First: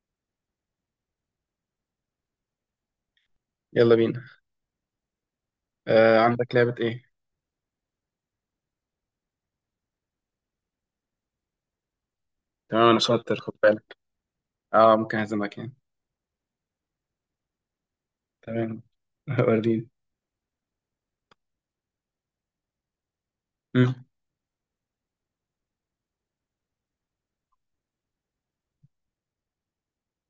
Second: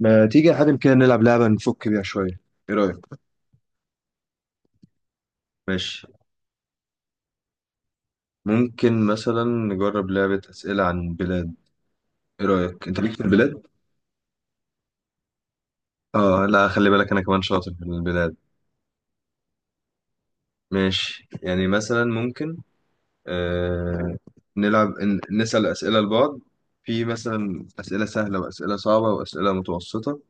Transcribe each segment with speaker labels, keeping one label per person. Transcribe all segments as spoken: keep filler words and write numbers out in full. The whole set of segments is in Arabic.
Speaker 1: ما تيجي يا حاتم كده نلعب لعبة نفك بيها شوية، ايه رأيك؟
Speaker 2: يلا بينا.
Speaker 1: ماشي.
Speaker 2: آه عندك لعبة ايه؟
Speaker 1: ممكن مثلا نجرب لعبة أسئلة عن بلاد. إيه رأيك؟
Speaker 2: تمام انا
Speaker 1: أنت ليك في
Speaker 2: شاطر، خد
Speaker 1: البلاد؟
Speaker 2: بالك. اه ممكن اهزمك يعني.
Speaker 1: آه لا، خلي بالك أنا كمان شاطر في البلاد.
Speaker 2: تمام. وريني.
Speaker 1: ماشي يعني مثلا ممكن
Speaker 2: مم.
Speaker 1: آه نلعب ن- نسأل أسئلة لبعض. في مثلا أسئلة سهلة وأسئلة صعبة وأسئلة متوسطة.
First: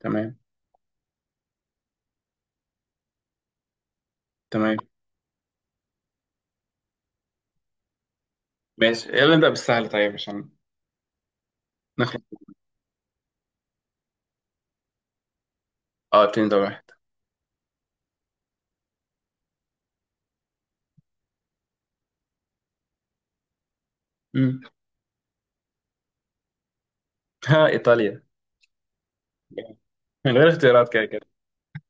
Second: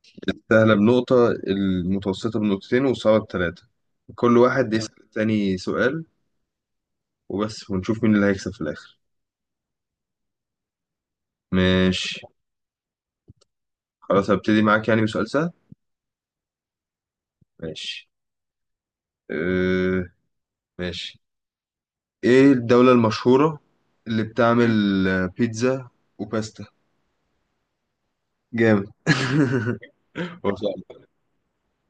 Speaker 2: تمام
Speaker 1: سهلة بنقطة، المتوسطة بنقطتين، والصعبة بثلاثة. كل واحد
Speaker 2: تمام.
Speaker 1: يسأل التاني سؤال وبس، ونشوف مين اللي هيكسب في الآخر.
Speaker 2: ماشي، يلا نبدأ بالسهل طيب عشان
Speaker 1: ماشي
Speaker 2: نخلص.
Speaker 1: خلاص هبتدي معاك يعني بسؤال سهل.
Speaker 2: اه اتنين دور واحد.
Speaker 1: ماشي. أه ماشي. ايه الدولة المشهورة اللي
Speaker 2: مم.
Speaker 1: بتعمل آه، بيتزا وباستا؟
Speaker 2: ها، ايطاليا.
Speaker 1: جامد
Speaker 2: من غير
Speaker 1: هو
Speaker 2: اختيارات
Speaker 1: سؤال،
Speaker 2: كده كده.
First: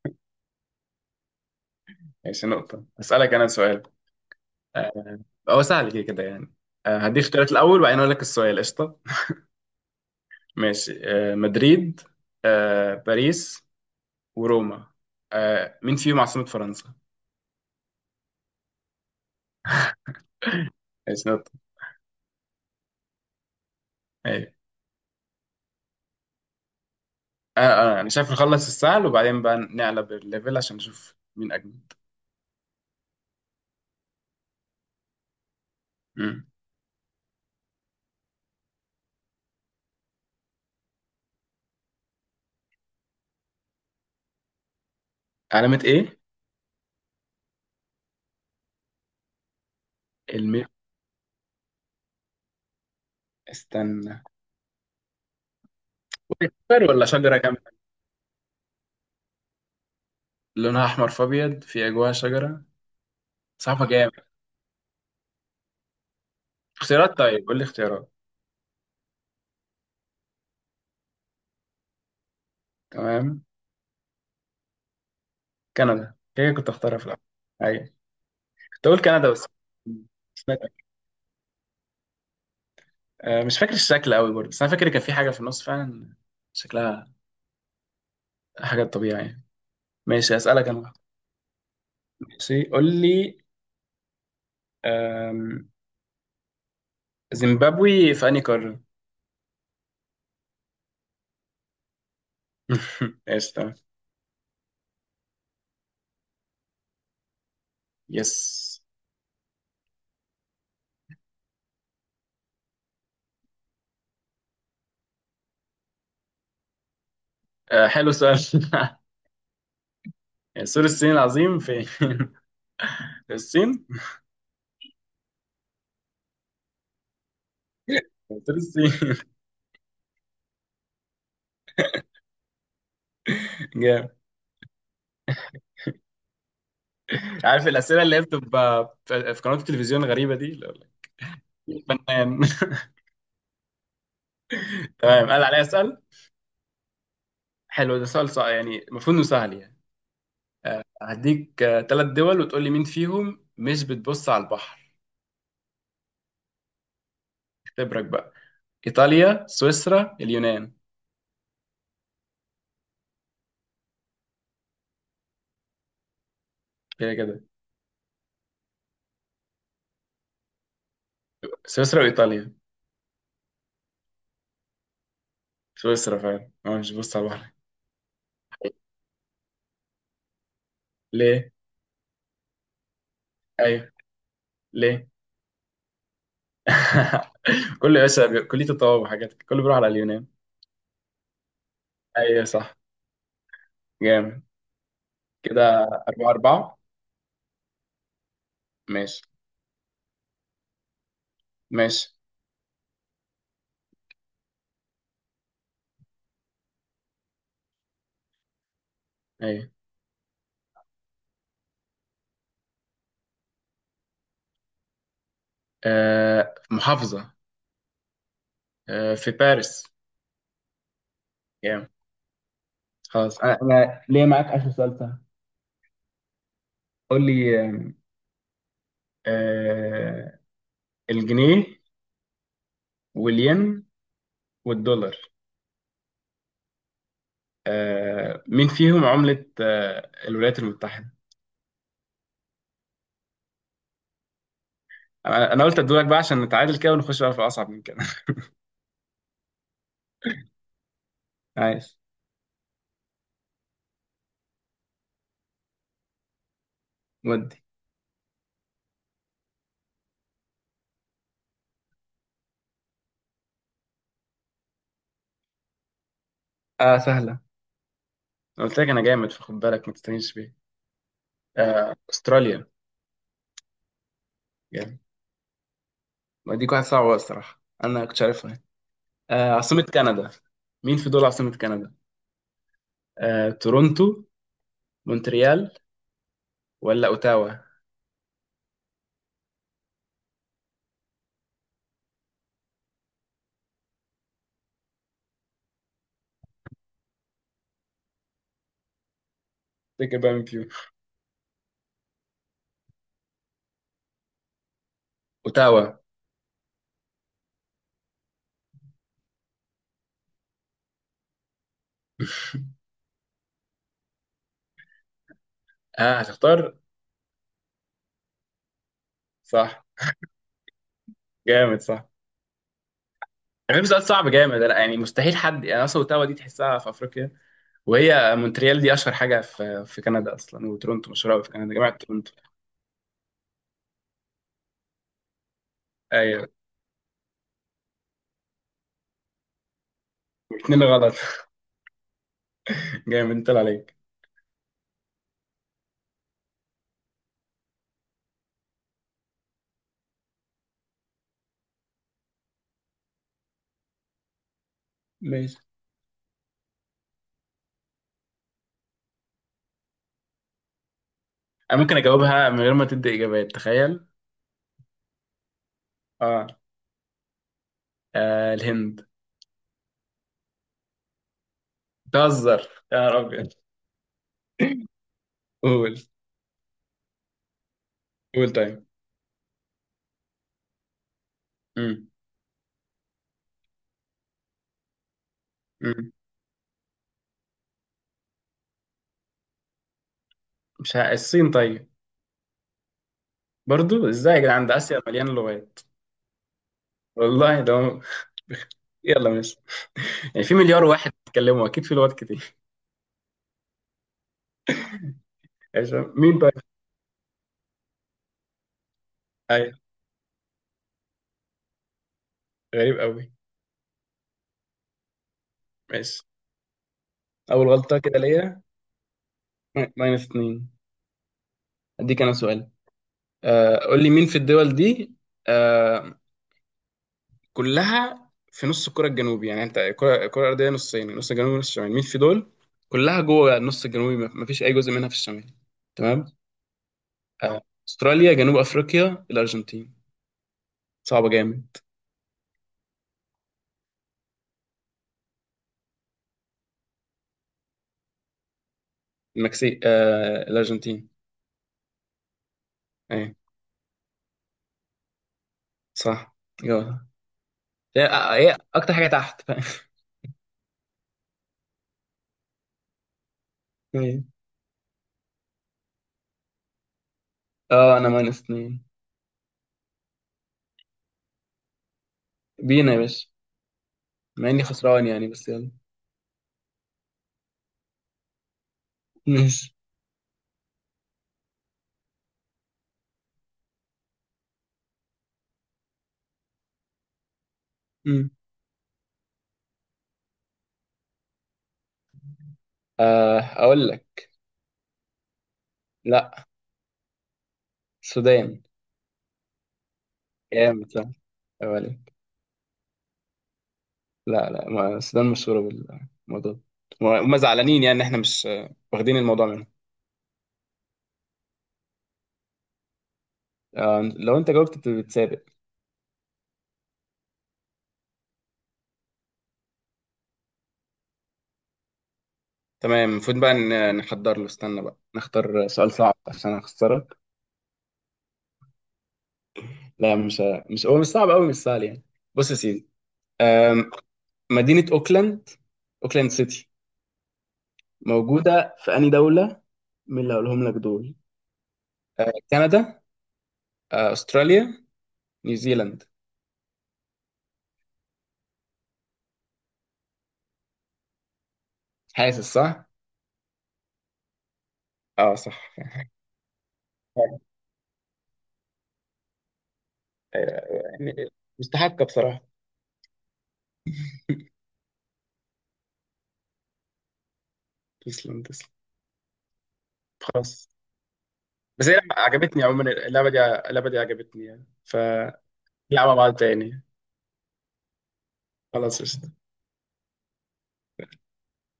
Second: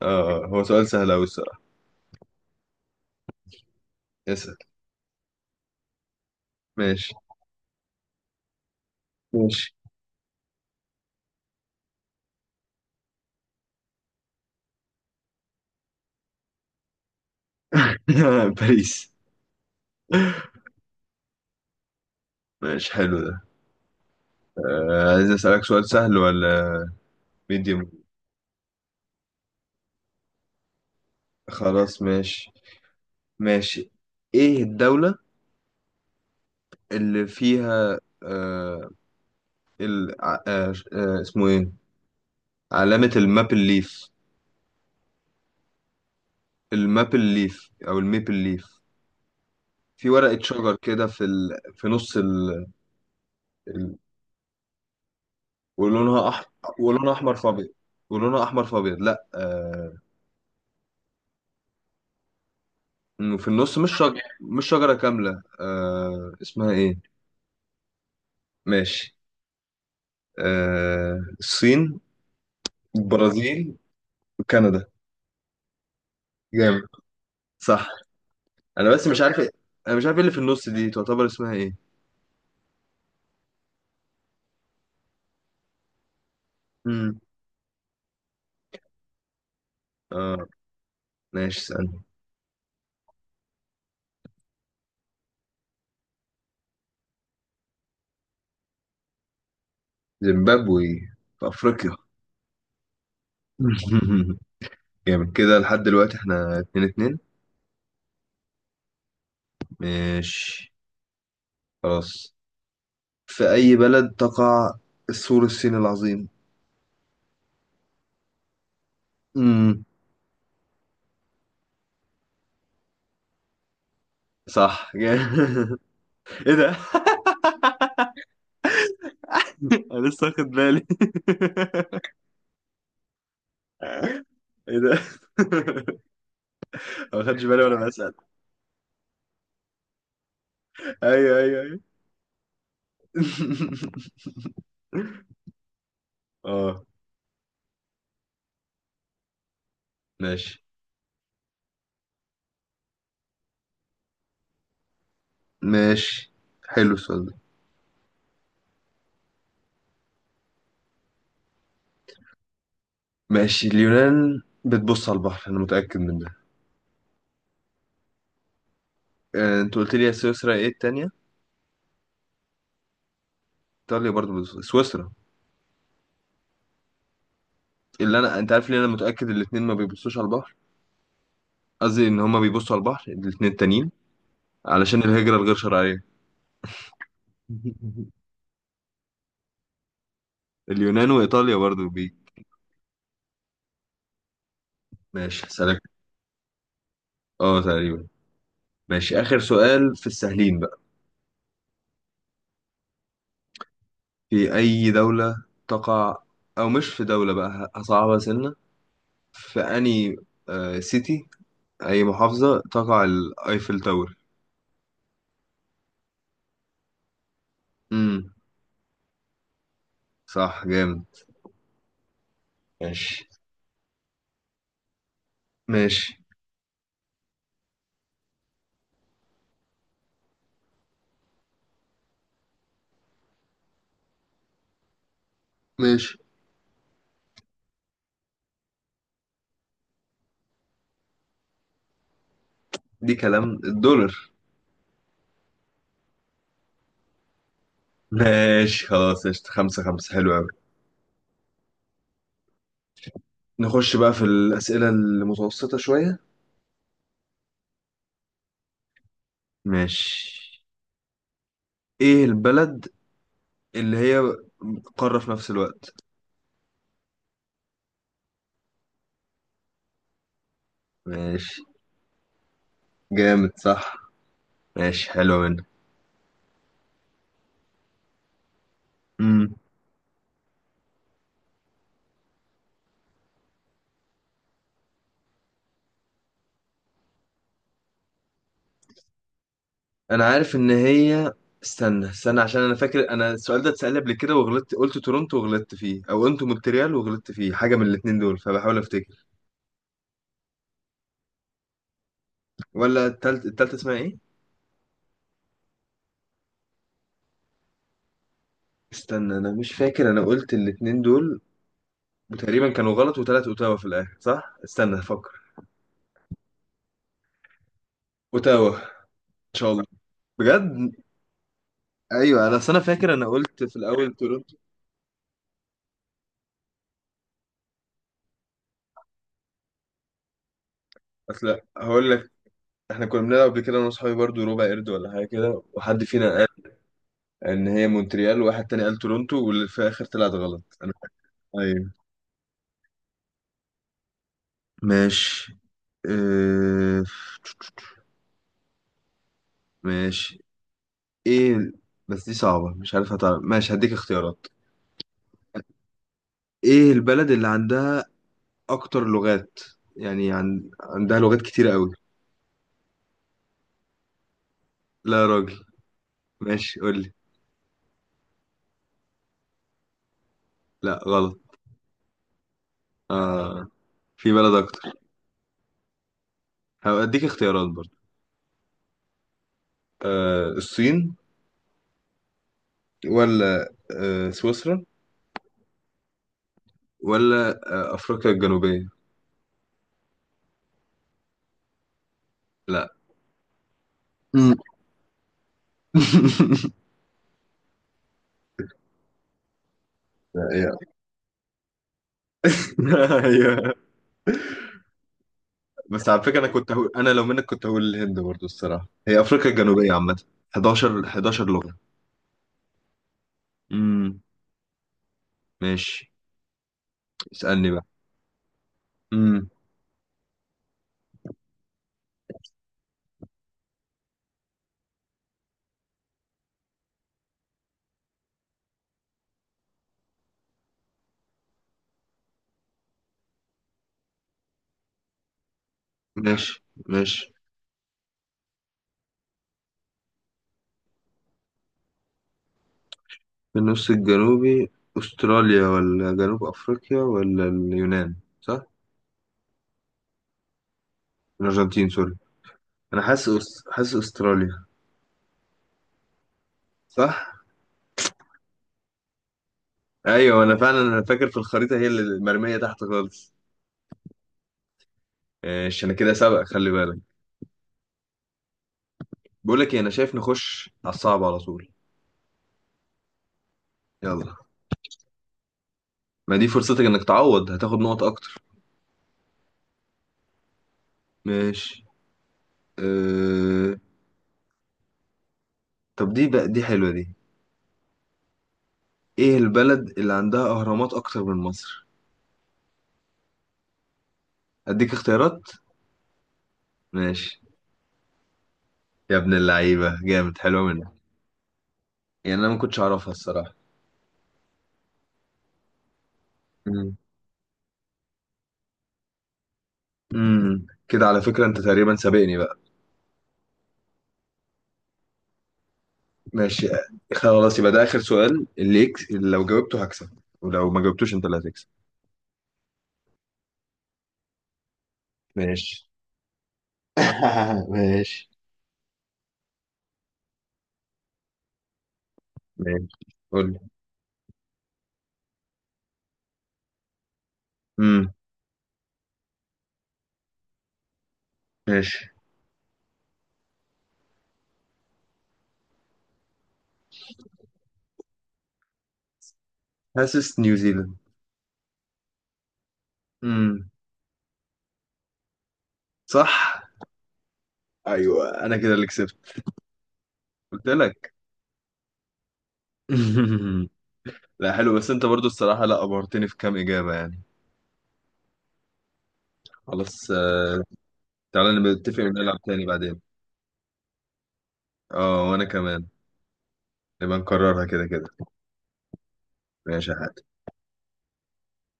Speaker 1: اه هو سؤال سهل أوي الصراحة.
Speaker 2: ماشي نقطة. اسألك انا سؤال.
Speaker 1: اسأل.
Speaker 2: آه هو سهل كده كده يعني. آه
Speaker 1: ماشي.
Speaker 2: هديك اختيارات الاول وبعدين اقول لك السؤال. قشطة.
Speaker 1: ماشي.
Speaker 2: ماشي. آه مدريد، آه باريس، وروما. آه مين فيهم عاصمة فرنسا؟
Speaker 1: باريس.
Speaker 2: ماشي نقطة.
Speaker 1: ماشي حلو ده.
Speaker 2: أيوة.
Speaker 1: آه عايز أسألك سؤال سهل ولا
Speaker 2: اه
Speaker 1: ميديوم؟
Speaker 2: اه يعني شايف نخلص السهل وبعدين بقى نقلب الليفل عشان نشوف مين اجمل.
Speaker 1: خلاص ماشي. ماشي. ايه الدولة
Speaker 2: مم.
Speaker 1: اللي فيها آه ال... ع- آه آه، اسمه ايه، علامة الماب الليف؟
Speaker 2: علامة ايه؟
Speaker 1: المابل ليف او الميبل ليف، في ورقة
Speaker 2: الميل.
Speaker 1: شجر كده في ال... في نص ال... ال...
Speaker 2: استنى.
Speaker 1: ولونها احمر.
Speaker 2: شجر ولا
Speaker 1: ولونها احمر
Speaker 2: شجرة
Speaker 1: في
Speaker 2: كاملة؟
Speaker 1: ابيض ولونها احمر في ابيض لا آه...
Speaker 2: لونها احمر في ابيض، في جواها شجرة.
Speaker 1: إنه في النص
Speaker 2: صعبة
Speaker 1: مش
Speaker 2: جامد.
Speaker 1: شجر، مش شجرة كاملة، آه... اسمها ايه؟
Speaker 2: اختيارات، طيب قول لي اختيارات.
Speaker 1: ماشي. آه... الصين،
Speaker 2: تمام.
Speaker 1: البرازيل، وكندا.
Speaker 2: كندا هي كنت
Speaker 1: جامد
Speaker 2: اختارها في الاول. ايوه،
Speaker 1: صح.
Speaker 2: كنت
Speaker 1: انا
Speaker 2: اقول
Speaker 1: بس مش
Speaker 2: كندا
Speaker 1: عارف
Speaker 2: بس.
Speaker 1: إيه- انا مش عارف ايه اللي في
Speaker 2: مش
Speaker 1: النص
Speaker 2: فاكر.
Speaker 1: دي، تعتبر اسمها ايه.
Speaker 2: آه، مش فاكر الشكل قوي برضه، بس انا فاكر كان في حاجة في النص فعلا. شكلها
Speaker 1: امم
Speaker 2: حاجة طبيعية يعني. ماشي،
Speaker 1: اه
Speaker 2: اسألك انا واحد.
Speaker 1: ماشي. استنى.
Speaker 2: ماشي، قول لي. آم، زيمبابوي في انهي قارة؟
Speaker 1: زيمبابوي في افريقيا
Speaker 2: قشطة.
Speaker 1: جامد، كده لحد دلوقتي احنا اتنين اتنين.
Speaker 2: يس.
Speaker 1: ماشي خلاص. في أي بلد تقع السور الصيني العظيم؟
Speaker 2: آه، حلو السؤال.
Speaker 1: امم
Speaker 2: سور الصين العظيم فين؟ في الصين؟
Speaker 1: صح جامد. ايه ده
Speaker 2: سور الصين.
Speaker 1: انا لسه واخد بالي
Speaker 2: جامد.
Speaker 1: ايه ده ما خدش بالي
Speaker 2: عارف
Speaker 1: وانا
Speaker 2: الأسئلة
Speaker 1: بسأل.
Speaker 2: اللي هي بتبقى في في قنوات التلفزيون الغريبة دي اللي هو
Speaker 1: ايوه ايوه ايوه
Speaker 2: like فنان. تمام، قال عليا أسأل.
Speaker 1: اه.
Speaker 2: حلو ده سؤال صعب، يعني المفروض إنه سهل يعني.
Speaker 1: ماشي.
Speaker 2: هديك ثلاث دول وتقول لي مين فيهم مش بتبص على البحر.
Speaker 1: ماشي. حلو السؤال ده.
Speaker 2: اختبرك بقى. إيطاليا، سويسرا، اليونان.
Speaker 1: ماشي، اليونان بتبص على البحر انا متأكد من ده.
Speaker 2: كده كده.
Speaker 1: آه، انت قلت لي يا سويسرا، ايه التانية؟
Speaker 2: سويسرا وإيطاليا.
Speaker 1: ايطاليا برضو بتبص، سويسرا
Speaker 2: سويسرا فعلا هو مش بتبص على البحر.
Speaker 1: اللي انا، انت عارف ليه انا متأكد الاتنين ما بيبصوش على البحر؟
Speaker 2: ليه؟
Speaker 1: قصدي ان هما بيبصوا على البحر الاتنين التانيين،
Speaker 2: أيوه.
Speaker 1: علشان
Speaker 2: ليه؟
Speaker 1: الهجرة الغير شرعية
Speaker 2: كله يا باشا، كلية الطواب وحاجات، كله بيروح على اليونان.
Speaker 1: اليونان وايطاليا برضو بي.
Speaker 2: ايوه صح. جامد
Speaker 1: ماشي سلام.
Speaker 2: كده. أربعة أربعة.
Speaker 1: اه تقريبا. ماشي
Speaker 2: ماشي.
Speaker 1: اخر سؤال في السهلين بقى.
Speaker 2: ماشي.
Speaker 1: في اي دولة تقع، او مش في دولة بقى ه- هصعبها سنة، في
Speaker 2: أيوة.
Speaker 1: اني آه سيتي اي محافظة تقع الايفل تاور؟
Speaker 2: آه محافظة.
Speaker 1: امم
Speaker 2: آه في باريس.
Speaker 1: صح جامد.
Speaker 2: جامد.
Speaker 1: ماشي.
Speaker 2: خلاص، أنا أنا ليا معاك آخر سؤال سهل.
Speaker 1: ماشي.
Speaker 2: قول لي. آه آه، الجنيه، والين، والدولار.
Speaker 1: ماشي.
Speaker 2: آه مين فيهم عملة آه الولايات المتحدة.
Speaker 1: دي كلام، الدولار.
Speaker 2: أنا أنا قلت أدولك بقى عشان نتعادل كده، ونخش بقى في أصعب من كده.
Speaker 1: ماشي خلاص قشطة، خمسة خمسة، حلو أوي.
Speaker 2: عايز.
Speaker 1: نخش بقى في الأسئلة المتوسطة شوية.
Speaker 2: ودي.
Speaker 1: ماشي. ايه البلد اللي هي قارة في نفس الوقت؟
Speaker 2: آه سهلة. أنا قلت لك أنا جامد، فخد بالك ما تستهينش بيا.
Speaker 1: ماشي
Speaker 2: آه، استراليا
Speaker 1: جامد صح.
Speaker 2: يعني.
Speaker 1: ماشي حلو منك.
Speaker 2: ما دي واحد صعبة بقى الصراحة، انا كنت عارفها. آه،
Speaker 1: امم
Speaker 2: عاصمة كندا. مين في دول عاصمة كندا؟ آه، تورونتو، مونتريال، ولا اوتاوا.
Speaker 1: انا عارف ان هي، استنى استنى، عشان انا فاكر انا السؤال ده اتسأل لي قبل كده وغلطت قلت تورونتو وغلطت فيه، او قلت مونتريال وغلطت فيه، حاجة من الاتنين دول، فبحاول افتكر.
Speaker 2: تفتكر بقى مين فيهم؟
Speaker 1: ولا التالت، التالتة اسمها ايه؟
Speaker 2: اوتاوا.
Speaker 1: استنى انا مش فاكر، انا قلت الاتنين دول وتقريبا كانوا غلط، وتلات اوتاوا في الاخر صح، استنى افكر.
Speaker 2: اه هتختار.
Speaker 1: اوتاوا ان شاء
Speaker 2: صح.
Speaker 1: الله. بجد.
Speaker 2: جامد صح.
Speaker 1: ايوه انا اصل انا فاكر انا قلت في
Speaker 2: يعني سؤال
Speaker 1: الاول
Speaker 2: صعب
Speaker 1: تورنتو.
Speaker 2: جامد انا، يعني مستحيل حد يعني، اصلا اوتاوا دي تحسها في افريقيا. وهي مونتريال دي اشهر حاجه في في كندا اصلا، وتورونتو مشهوره أوي في
Speaker 1: اصل
Speaker 2: كندا، جامعه
Speaker 1: هقول لك،
Speaker 2: تورونتو.
Speaker 1: احنا كنا بنلعب قبل كده انا واصحابي برضو ربع قرد ولا حاجه كده، وحد فينا
Speaker 2: ايوه،
Speaker 1: قال ان هي مونتريال، وواحد تاني قال تورنتو، واللي في الاخر طلعت غلط
Speaker 2: الاثنين
Speaker 1: انا.
Speaker 2: غلط.
Speaker 1: ايوه.
Speaker 2: جامد طلع عليك.
Speaker 1: ماشي. اه... ماشي. ايه، بس دي صعبه مش عارف هتعرف. ماشي هديك اختيارات.
Speaker 2: ماشي.
Speaker 1: ايه البلد اللي عندها اكتر لغات، يعني عن... عندها لغات كتيره
Speaker 2: انا
Speaker 1: قوي؟
Speaker 2: ممكن اجاوبها من غير ما تدي اجابات، تخيل.
Speaker 1: لا يا راجل.
Speaker 2: اه.
Speaker 1: ماشي قول لي.
Speaker 2: آه الهند.
Speaker 1: لا غلط.
Speaker 2: بتهزر يا رب.
Speaker 1: آه. في بلد اكتر،
Speaker 2: قول.
Speaker 1: هديك اختيارات برضو.
Speaker 2: قول طيب.
Speaker 1: آه الصين،
Speaker 2: مم.
Speaker 1: ولا آه سويسرا،
Speaker 2: مم.
Speaker 1: ولا آه أفريقيا الجنوبية؟
Speaker 2: مش ه... الصين طيب.
Speaker 1: لا
Speaker 2: برضو ازاي يا
Speaker 1: مم.
Speaker 2: جدعان، ده اسيا مليان لغات. والله. ده هو- يلا ماشي. يعني في
Speaker 1: هي،
Speaker 2: مليار واحد بيتكلموا، اكيد في لغات كتير.
Speaker 1: هي
Speaker 2: ماشي.
Speaker 1: بس على فكرة
Speaker 2: مين
Speaker 1: أنا
Speaker 2: طيب؟
Speaker 1: كنت هقول، أنا لو منك كنت هقول الهند برضو الصراحة. هي أفريقيا
Speaker 2: ايوه.
Speaker 1: الجنوبية عامة 11 11 لغة.
Speaker 2: غريب قوي.
Speaker 1: امم ماشي.
Speaker 2: ماشي. اول
Speaker 1: اسألني بقى.
Speaker 2: غلطه كده ليا.
Speaker 1: امم
Speaker 2: ماينس اتنين. اديك انا سؤال. آه قول لي مين في الدول دي. آه كلها في نص الكرة الجنوبي. يعني انت الكرة الكرة الأرضية نصين، نص الجنوبي ونص الشمالي. مين في دول كلها جوه النص الجنوبي، ما ما فيش أي جزء منها في الشمال. تمام.
Speaker 1: ماشي. ماشي.
Speaker 2: آه، أستراليا، جنوب أفريقيا، الأرجنتين. صعبة جامد.
Speaker 1: في النص الجنوبي أستراليا ولا جنوب أفريقيا ولا اليونان؟ صح؟
Speaker 2: المكسيك، آه الأرجنتين.
Speaker 1: الأرجنتين سوري، أنا
Speaker 2: أي.
Speaker 1: حاسس، أس- حاسس أستراليا.
Speaker 2: صح. جوه.
Speaker 1: صح؟
Speaker 2: هي هي أكتر حاجة تحت.
Speaker 1: ايوه انا فعلا انا فاكر في الخريطه هي اللي المرميه تحت خالص.
Speaker 2: ايه.
Speaker 1: ايش انا كده سبق، خلي بالك.
Speaker 2: اه أنا ماينس اتنين.
Speaker 1: بقول لك ايه، انا شايف نخش على الصعب على طول.
Speaker 2: بينا يا باشا.
Speaker 1: يلا.
Speaker 2: مع إني خسران يعني، بس يلا.
Speaker 1: ما دي فرصتك انك تعوض، هتاخد نقط اكتر.
Speaker 2: ماشي.
Speaker 1: ماشي. أه... طب دي بقى، دي حلوه دي.
Speaker 2: مم.
Speaker 1: ايه البلد اللي عندها اهرامات اكتر من مصر؟
Speaker 2: آه أقول لك.
Speaker 1: اديك اختيارات؟
Speaker 2: لا،
Speaker 1: ماشي.
Speaker 2: السودان.
Speaker 1: يا ابن اللعيبه جامد، حلوه منك.
Speaker 2: جامد صح. أولي.
Speaker 1: يعني انا ما كنتش اعرفها الصراحه.
Speaker 2: لا لا، ما السودان مشهورة بالموضوع ده.
Speaker 1: امم
Speaker 2: وهم زعلانين يعني إن إحنا مش آه، واخدين الموضوع منهم.
Speaker 1: أمم. كده على فكره انت تقريبا سابقني بقى.
Speaker 2: آه، لو أنت جاوبت بت- بتسابق.
Speaker 1: ماشي. خلاص يبقى ده آخر سؤال، اللي يكس... اللي لو جاوبته هكسب، ولو ما جاوبتوش أنت اللي هتكسب.
Speaker 2: تمام. المفروض بقى ن- نحضر له. استنى بقى، نختار
Speaker 1: ماشي
Speaker 2: سؤال صعب عشان أخسرك.
Speaker 1: ماشي.
Speaker 2: لا مش مش هو مش صعب أوي، مش سهل يعني. بص يا
Speaker 1: ماشي
Speaker 2: سيدي.
Speaker 1: قول لي.
Speaker 2: آم، مدينة أوكلاند، أوكلاند سيتي،
Speaker 1: امم
Speaker 2: موجودة في أي دولة، من اللي هقولهم لك دول؟
Speaker 1: ماشي.
Speaker 2: كندا، آه، أستراليا، نيوزيلاند.
Speaker 1: حاسس نيوزيلاند.
Speaker 2: حاسس صح؟
Speaker 1: امم
Speaker 2: اه صح.
Speaker 1: صح.
Speaker 2: أيوة.
Speaker 1: ايوه انا كده اللي كسبت. قلت
Speaker 2: أيوة.
Speaker 1: لك
Speaker 2: يعني مستحقة بصراحة.
Speaker 1: لا حلو، بس انت برضو الصراحه لا ابهرتني في كام اجابه يعني.
Speaker 2: تسلم تسلم.
Speaker 1: خلاص آه،
Speaker 2: خلاص.
Speaker 1: تعالى نبقى
Speaker 2: بس هي
Speaker 1: نتفق
Speaker 2: لعبة-
Speaker 1: ونلعب
Speaker 2: عجبتني
Speaker 1: تاني
Speaker 2: عموما.
Speaker 1: بعدين.
Speaker 2: اللعبة دي، اللعبة دي عجبتني يعني
Speaker 1: اه وانا كمان،
Speaker 2: فنلعبها بعض تاني.
Speaker 1: نبقى نكررها كده كده.
Speaker 2: خلاص قشطة
Speaker 1: ماشي يا حاج.